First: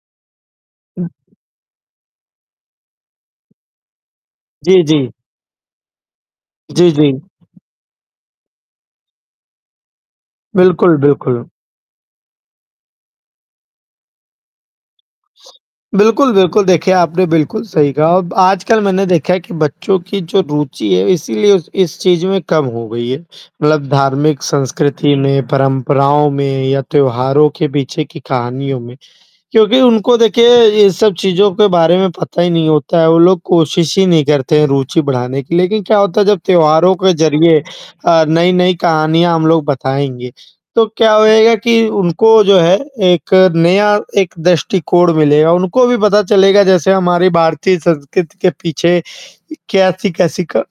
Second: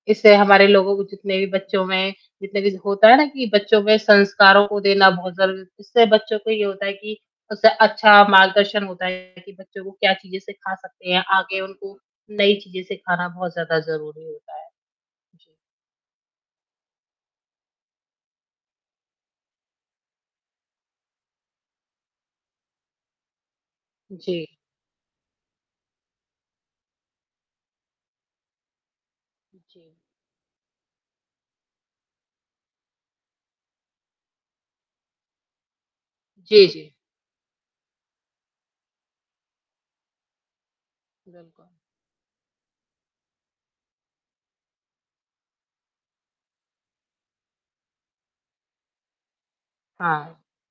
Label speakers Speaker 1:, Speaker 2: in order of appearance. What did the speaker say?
Speaker 1: इससे हमारे लोगों को
Speaker 2: हुँ।
Speaker 1: जितने भी बच्चों में जितने भी होता है ना कि बच्चों में संस्कारों को
Speaker 2: जी,
Speaker 1: देना
Speaker 2: जी।
Speaker 1: बहुत ज़रूरी है। इससे बच्चों को ये होता
Speaker 2: जी,
Speaker 1: है
Speaker 2: जी।
Speaker 1: कि उससे अच्छा मार्गदर्शन होता है कि बच्चों को क्या चीज़ें सिखा
Speaker 2: बिल्कुल,
Speaker 1: सकते हैं,
Speaker 2: बिल्कुल।
Speaker 1: आगे उनको नई चीज़ें सिखाना बहुत ज़्यादा ज़रूरी होता है।
Speaker 2: बिल्कुल, बिल्कुल, देखिए आपने बिल्कुल सही कहा, अब आजकल मैंने देखा है कि बच्चों की जो रुचि है इसीलिए उस इस चीज़ में कम हो गई है, मतलब धार्मिक
Speaker 1: जी।
Speaker 2: संस्कृति में, परंपराओं में या त्योहारों के पीछे की कहानियों में,
Speaker 1: हुँ,
Speaker 2: क्योंकि
Speaker 1: जी।
Speaker 2: उनको देखिए ये सब चीज़ों के बारे में पता ही नहीं होता है। वो लोग कोशिश ही नहीं करते हैं रूचि बढ़ाने की लेकिन क्या होता है जब
Speaker 1: जी, जी।
Speaker 2: त्योहारों के ज़रिए अ, नई-नई कहानियाँ हम लोग बताएँगे, तो क्या होएगा
Speaker 1: बिल्कुल।
Speaker 2: कि उनको जो है एक नया एक दृष्टिकोण मिलेगा, उनको भी पता चलेगा जैसे हमारी भारतीय संस्कृति के पीछे
Speaker 1: हाँ।
Speaker 2: कैसी-कैसी क